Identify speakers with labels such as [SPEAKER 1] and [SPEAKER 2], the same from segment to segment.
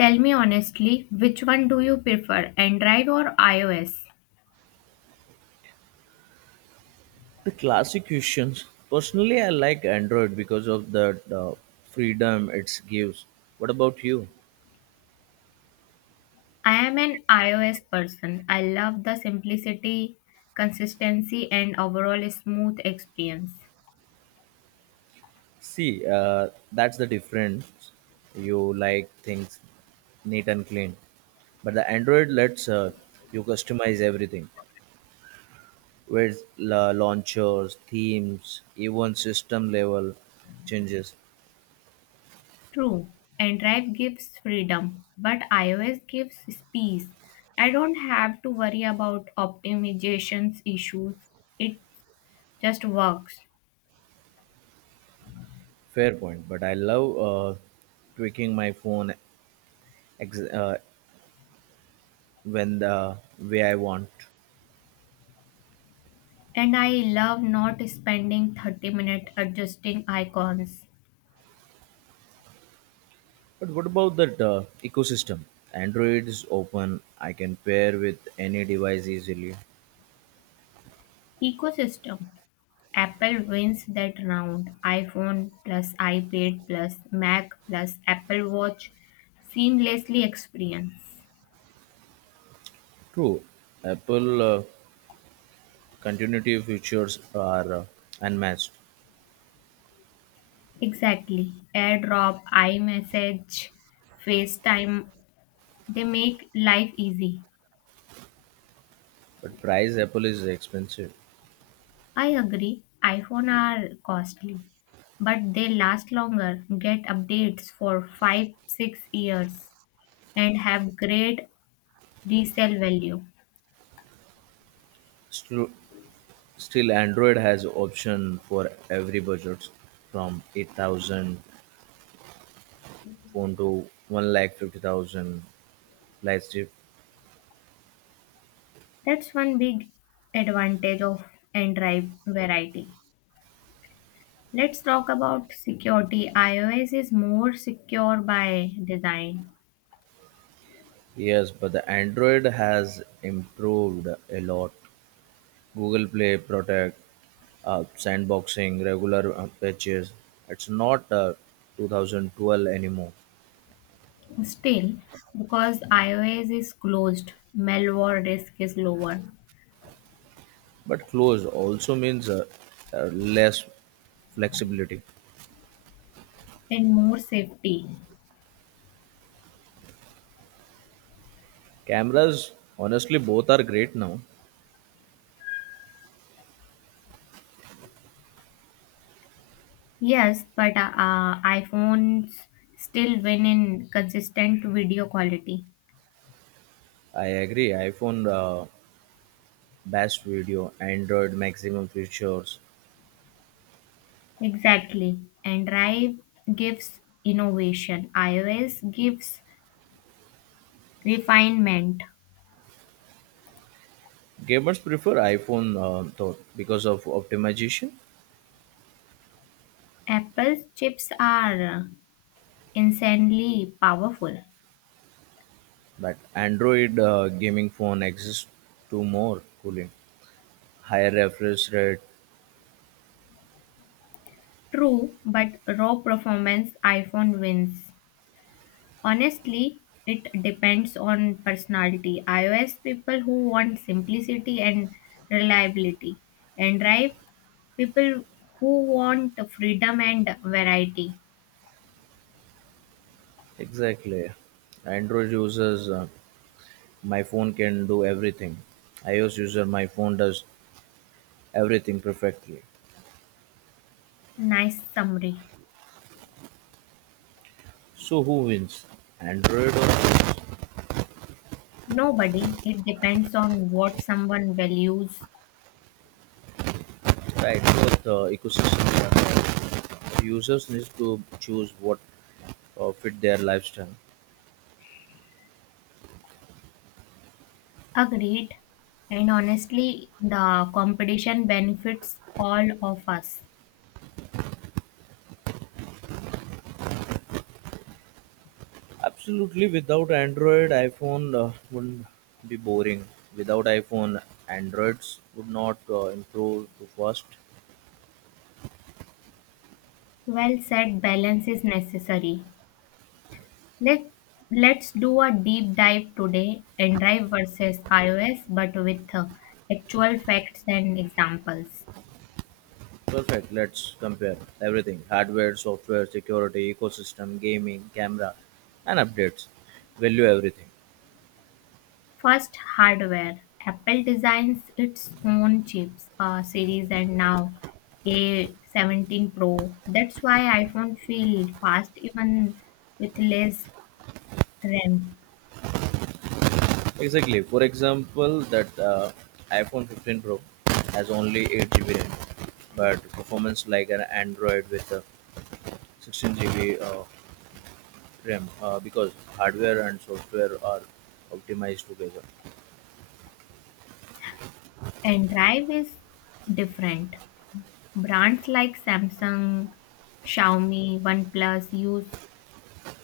[SPEAKER 1] Tell me honestly, which one do you prefer, Android or iOS?
[SPEAKER 2] The classic questions. Personally, I like Android because of the freedom it gives. What about you?
[SPEAKER 1] I am an iOS person. I love the simplicity, consistency, and overall smooth experience.
[SPEAKER 2] See, that's the difference. You like things neat and clean, but the Android lets you customize everything with launchers, themes, even system level changes.
[SPEAKER 1] True, Android gives freedom, but iOS gives peace. I don't have to worry about optimizations issues. It just works.
[SPEAKER 2] Fair point, but I love tweaking my phone ex- uh, when the way I want.
[SPEAKER 1] And I love not spending 30 minutes adjusting icons.
[SPEAKER 2] But what about that ecosystem? Android is open. I can pair with any device easily.
[SPEAKER 1] Ecosystem. Apple wins that round. iPhone plus iPad plus Mac plus Apple Watch seamlessly experience.
[SPEAKER 2] True, Apple continuity features are unmatched,
[SPEAKER 1] Exactly. AirDrop, iMessage, FaceTime, they make life easy.
[SPEAKER 2] but price Apple is expensive.
[SPEAKER 1] I agree. iPhone are costly, but they last longer, get updates for 5 6 years and have great resale value.
[SPEAKER 2] Still, still, Android has option for every budget, from 8,000 phone to one lakh 50,000 flagship.
[SPEAKER 1] That's one big advantage of Android variety. Let's talk about security. iOS is more secure by design.
[SPEAKER 2] Yes, but the Android has improved a lot. Google Play Protect, sandboxing, regular patches. It's not 2012 anymore.
[SPEAKER 1] Still, because iOS is closed, malware risk is lower
[SPEAKER 2] But close also means less flexibility.
[SPEAKER 1] and more safety.
[SPEAKER 2] Cameras, honestly, both are great now.
[SPEAKER 1] Yes, but iPhones still win in consistent video quality.
[SPEAKER 2] I agree. iPhone best video, Android maximum features.
[SPEAKER 1] Exactly. Android gives innovation, iOS gives refinement.
[SPEAKER 2] Gamers prefer iPhone though because of optimization,
[SPEAKER 1] Apple's chips are insanely powerful.
[SPEAKER 2] but Android gaming phone exists to more cooling, higher refresh rate.
[SPEAKER 1] True, but raw performance iPhone wins. Honestly, it depends on personality. iOS people who want simplicity and reliability, and Android people who want freedom and variety.
[SPEAKER 2] Exactly. Android users, my phone can do everything. iOS user, my phone does everything perfectly.
[SPEAKER 1] Nice summary.
[SPEAKER 2] So who wins? Android or the
[SPEAKER 1] Nobody, it depends on what someone values.
[SPEAKER 2] iOS ecosystem? Users need to choose what fit their lifestyle.
[SPEAKER 1] Agreed. And honestly, the competition benefits all of us.
[SPEAKER 2] Absolutely. Without Android, iPhone would be boring. Without iPhone, Androids would not improve too fast.
[SPEAKER 1] Well said, balance is necessary. Let let's do a deep dive today, Android versus iOS, but with actual facts and examples.
[SPEAKER 2] Perfect. Let's compare everything: hardware, software, security, ecosystem, gaming, camera, and updates. Value everything.
[SPEAKER 1] First, hardware. Apple designs its own chips, series, and now A17 Pro. That's why iPhone feel fast even with less RAM.
[SPEAKER 2] Exactly. For example, that iPhone 15 Pro has only 8 GB RAM, but performance like an Android with 16 GB RAM because hardware and software are optimized together.
[SPEAKER 1] Android is different. Brands like Samsung, Xiaomi, OnePlus use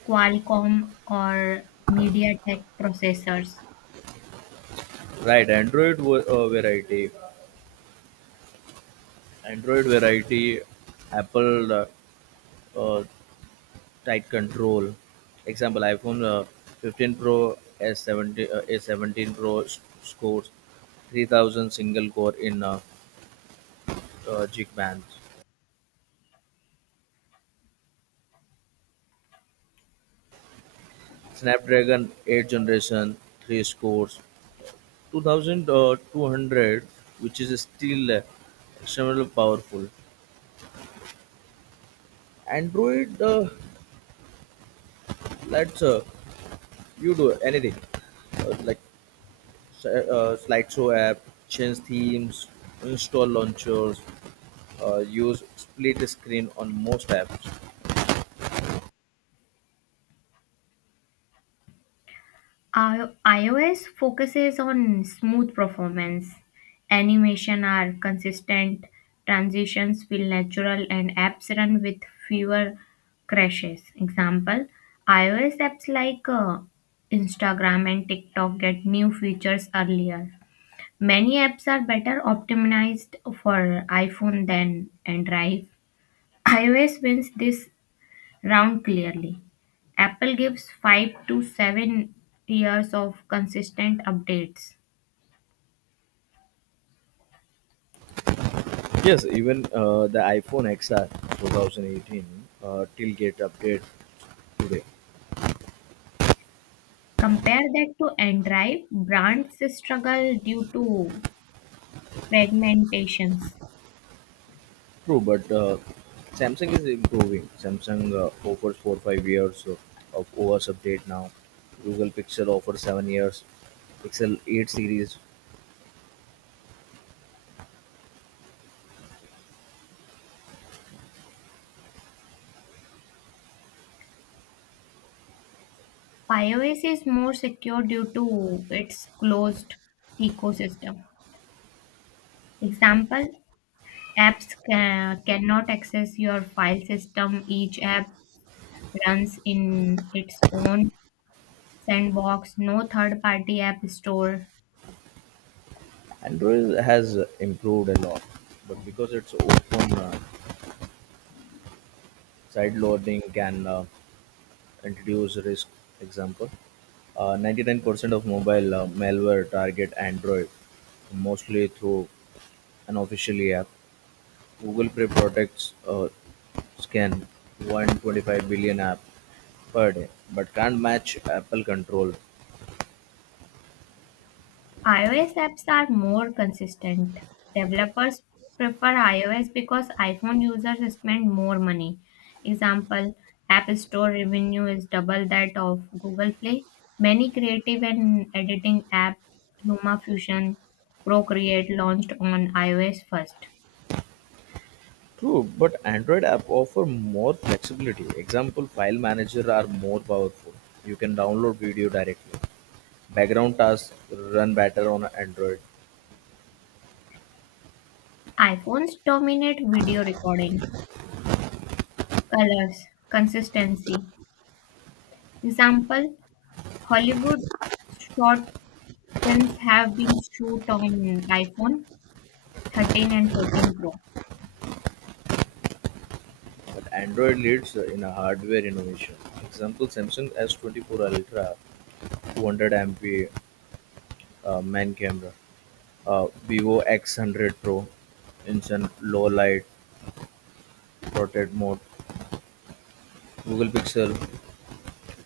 [SPEAKER 1] Qualcomm or MediaTek processors.
[SPEAKER 2] Right. Variety. Android variety. Apple. Uh, Tight control. Example: iPhone 15 Pro S70, A17 Pro scores 3000 single core in jig bands. Snapdragon 8 generation 3 scores 2200, which is still extremely powerful. Android lets you do anything like slideshow app, change themes, install launchers, use split screen on most apps.
[SPEAKER 1] iOS focuses on smooth performance. Animation are consistent, transitions feel natural, and apps run with fewer crashes. Example iOS apps like Instagram and TikTok get new features earlier. Many apps are better optimized for iPhone than Android. iOS wins this round clearly. Apple gives 5 to 7 years of consistent updates.
[SPEAKER 2] Yes, even the iPhone XR 2018 till get update today.
[SPEAKER 1] Compare that to Android, brands struggle due to fragmentations.
[SPEAKER 2] True, but Samsung is improving. Samsung offers 4 5 years of OS update now. Google Pixel offers 7 years. Pixel 8 series.
[SPEAKER 1] iOS is more secure due to its closed ecosystem. Example, apps cannot access your file system. Each app runs in its own sandbox, no third party app store.
[SPEAKER 2] Android has improved a lot, but because it's open, side loading can introduce risk. Example. 99% of mobile malware target Android, mostly through an official app. Google Play protects scan 125 billion app per day, but can't match Apple control.
[SPEAKER 1] iOS apps are more consistent. Developers prefer iOS because iPhone users spend more money. Example, App Store revenue is double that of Google Play. Many creative and editing app LumaFusion Procreate launched on iOS first.
[SPEAKER 2] True, but Android app offer more flexibility. Example, file manager are more powerful. You can download video directly. Background tasks run better on Android,
[SPEAKER 1] iPhones dominate video recording, colors, consistency. Example, Hollywood short films have been shoot on iPhone. 13 and 14 Pro.
[SPEAKER 2] but Android leads in a hardware innovation. Example, Samsung S24 Ultra 200 MP main camera, Vivo X100 Pro instant low light, portrait mode, Google Pixel,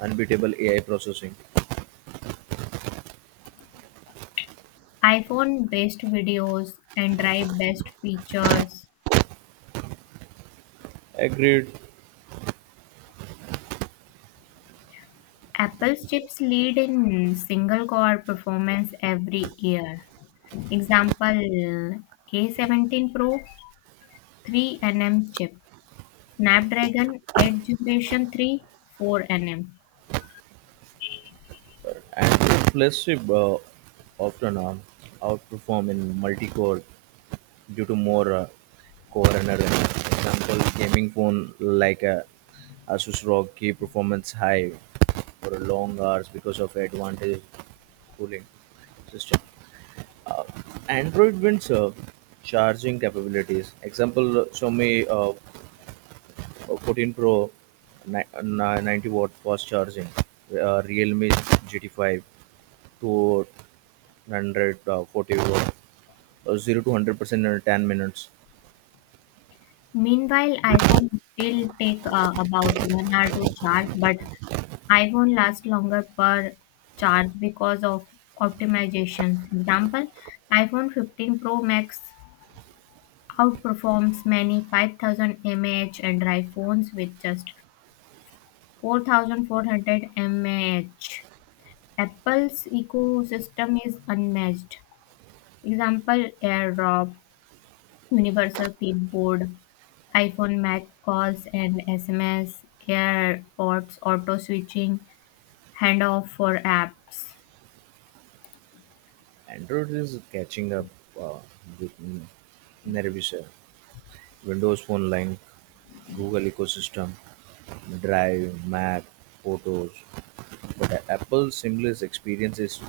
[SPEAKER 2] unbeatable AI processing.
[SPEAKER 1] iPhone best videos, and Drive best features.
[SPEAKER 2] Agreed,
[SPEAKER 1] Apple's chips lead in single core performance every year. Example A17 Pro 3 nm chip, Snapdragon 8 Generation 3 4 nm.
[SPEAKER 2] and flagship often outperform in multi-core due to more core energy. Example, gaming phone like Asus ROG key performance high for long hours because of advantage cooling system. Android Windsor charging capabilities. Example Xiaomi 14 Pro 90-watt fast charging. Realme GT5 240 watt 0 to 100 percent in 10 minutes.
[SPEAKER 1] Meanwhile, iPhone still take about 1 hour to charge but iPhone lasts longer per charge because of optimizations. Example, iPhone 15 Pro Max outperforms many 5,000 mAh and phones with just 4,400 mAh. Apple's ecosystem is unmatched. Example, AirDrop, Universal Clipboard, iPhone Mac calls and SMS, AirPods, auto switching, handoff for apps.
[SPEAKER 2] Android is catching up uh, with Windows Phone line, Google ecosystem, Drive, Map, Photos, but Apple's seamless experience is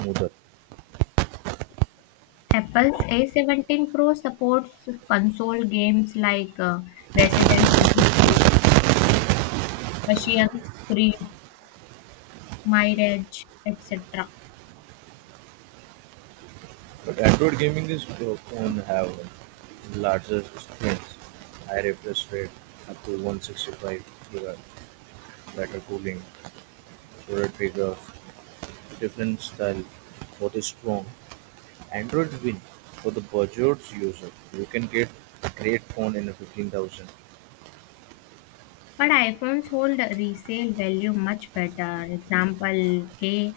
[SPEAKER 2] smoother.
[SPEAKER 1] Apple's A17 Pro supports console games like Resident Evil, Ocean's Creed, Mirage, etc.
[SPEAKER 2] But Android gaming is prone have larger screens, high refresh rate up to 165 GB, better cooling, shorter triggers, different style, both is strong. Android win for the budget user. You can get a great phone in 15,000.
[SPEAKER 1] But iPhones hold a resale value much better. Example, a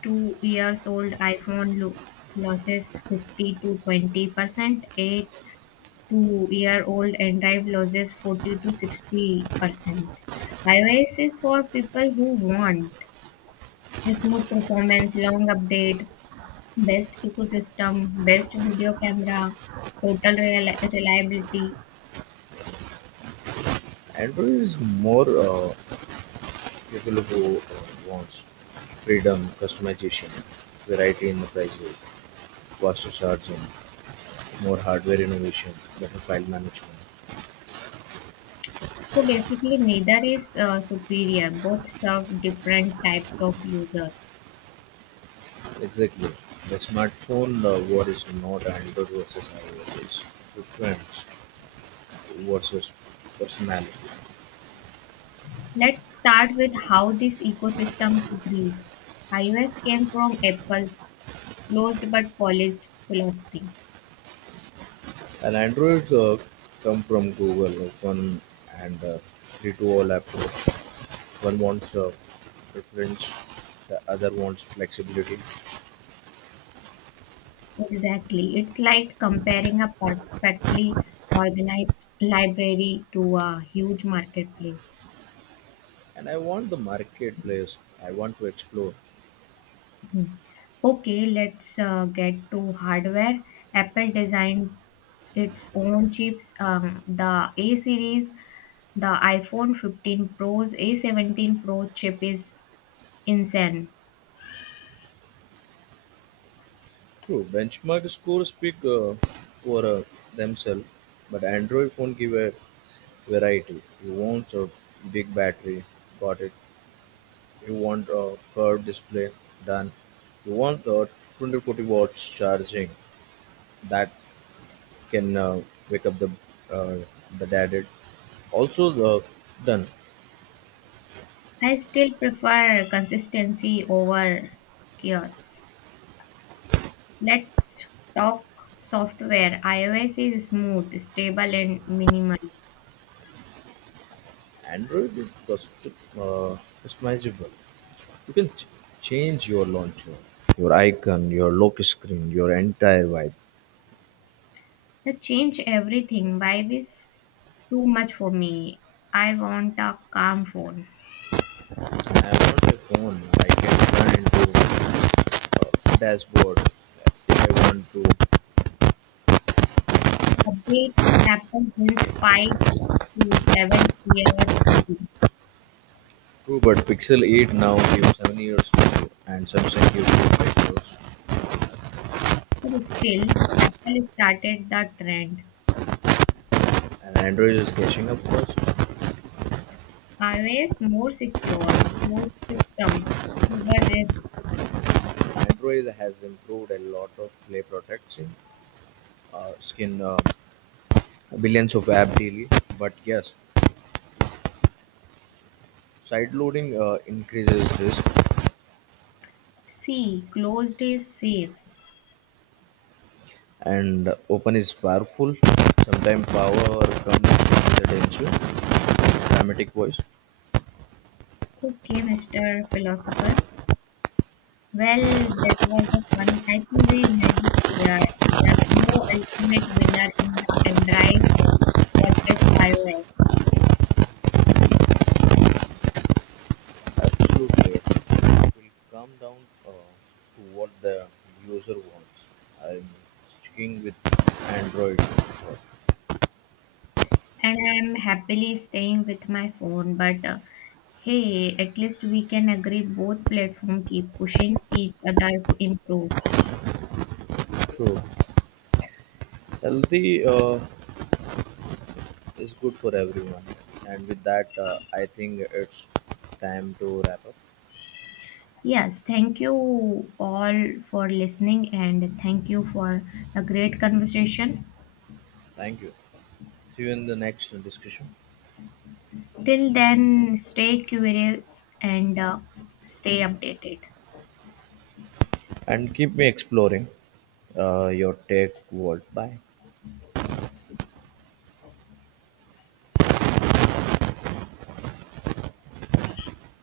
[SPEAKER 1] 2 years old iPhone loses 50 to 20%. A 2 year old N Drive loses 40 to 60%. iOS is for people who want a smooth performance, long update, best ecosystem, best video camera, total reliability.
[SPEAKER 2] Android is more people who wants freedom, customization, variety in the prices, faster charging, more hardware innovation, better file management.
[SPEAKER 1] So basically, neither is superior. Both serve different types of users.
[SPEAKER 2] Exactly. The smartphone war is not Android versus iOS, it's preference versus personality.
[SPEAKER 1] Let's start with how these ecosystems grew. iOS came from Apple's closed but polished philosophy.
[SPEAKER 2] And Androids come from Google, open and free to all approach. One wants preference, the other wants flexibility.
[SPEAKER 1] Exactly. It's like comparing a perfectly organized library to a huge marketplace.
[SPEAKER 2] And I want the marketplace, I want to explore.
[SPEAKER 1] Okay, let's get to hardware. Apple designed its own chips, the A series, the iPhone 15 Pro's A17 Pro chip is insane.
[SPEAKER 2] True, benchmark scores speak for themselves, but Android phone give a variety. You want a big battery, got it. You want a curved display, done. You want a 240 watts charging that can wake up uh, the daddy. Also, the done.
[SPEAKER 1] I still prefer consistency over chaos. Let's talk software. iOS is smooth, stable, and minimal.
[SPEAKER 2] Android is customizable. You can change your launcher, your icon, your lock screen, your entire vibe.
[SPEAKER 1] The change everything vibe is too much for me. I want a calm phone.
[SPEAKER 2] I want a phone I can run into a dashboard if I want to.
[SPEAKER 1] Updates Apple brings 5 to 7 years ago,
[SPEAKER 2] True, but Pixel 8 now gives 7 years to and Samsung gives 5 years.
[SPEAKER 1] but still, Apple started the trend.
[SPEAKER 2] And Android is catching up first.
[SPEAKER 1] iOS more secure, closed system, fewer risk.
[SPEAKER 2] Android has improved a lot of play protection, skin billions of app daily. But yes, side loading increases risk
[SPEAKER 1] C. Closed is safe.
[SPEAKER 2] and open is powerful. Sometimes power comes from the danger, dramatic voice.
[SPEAKER 1] Okay, Mr. Philosopher. Well, that was the fun. I think we made it clear there's no ultimate winner in the Android versus iOS.
[SPEAKER 2] Absolutely. It will come down to what the user wants. I'm sticking with Android.
[SPEAKER 1] And I'm happily staying with my phone. But hey, at least we can agree both platforms keep pushing each other to improve.
[SPEAKER 2] True. Healthy is good for everyone. And with that, I think it's time to wrap up.
[SPEAKER 1] Yes, thank you all for listening and thank you for the great conversation.
[SPEAKER 2] Thank you. See you in the next discussion.
[SPEAKER 1] Till then, stay curious and stay updated.
[SPEAKER 2] And keep me exploring your tech world. Bye.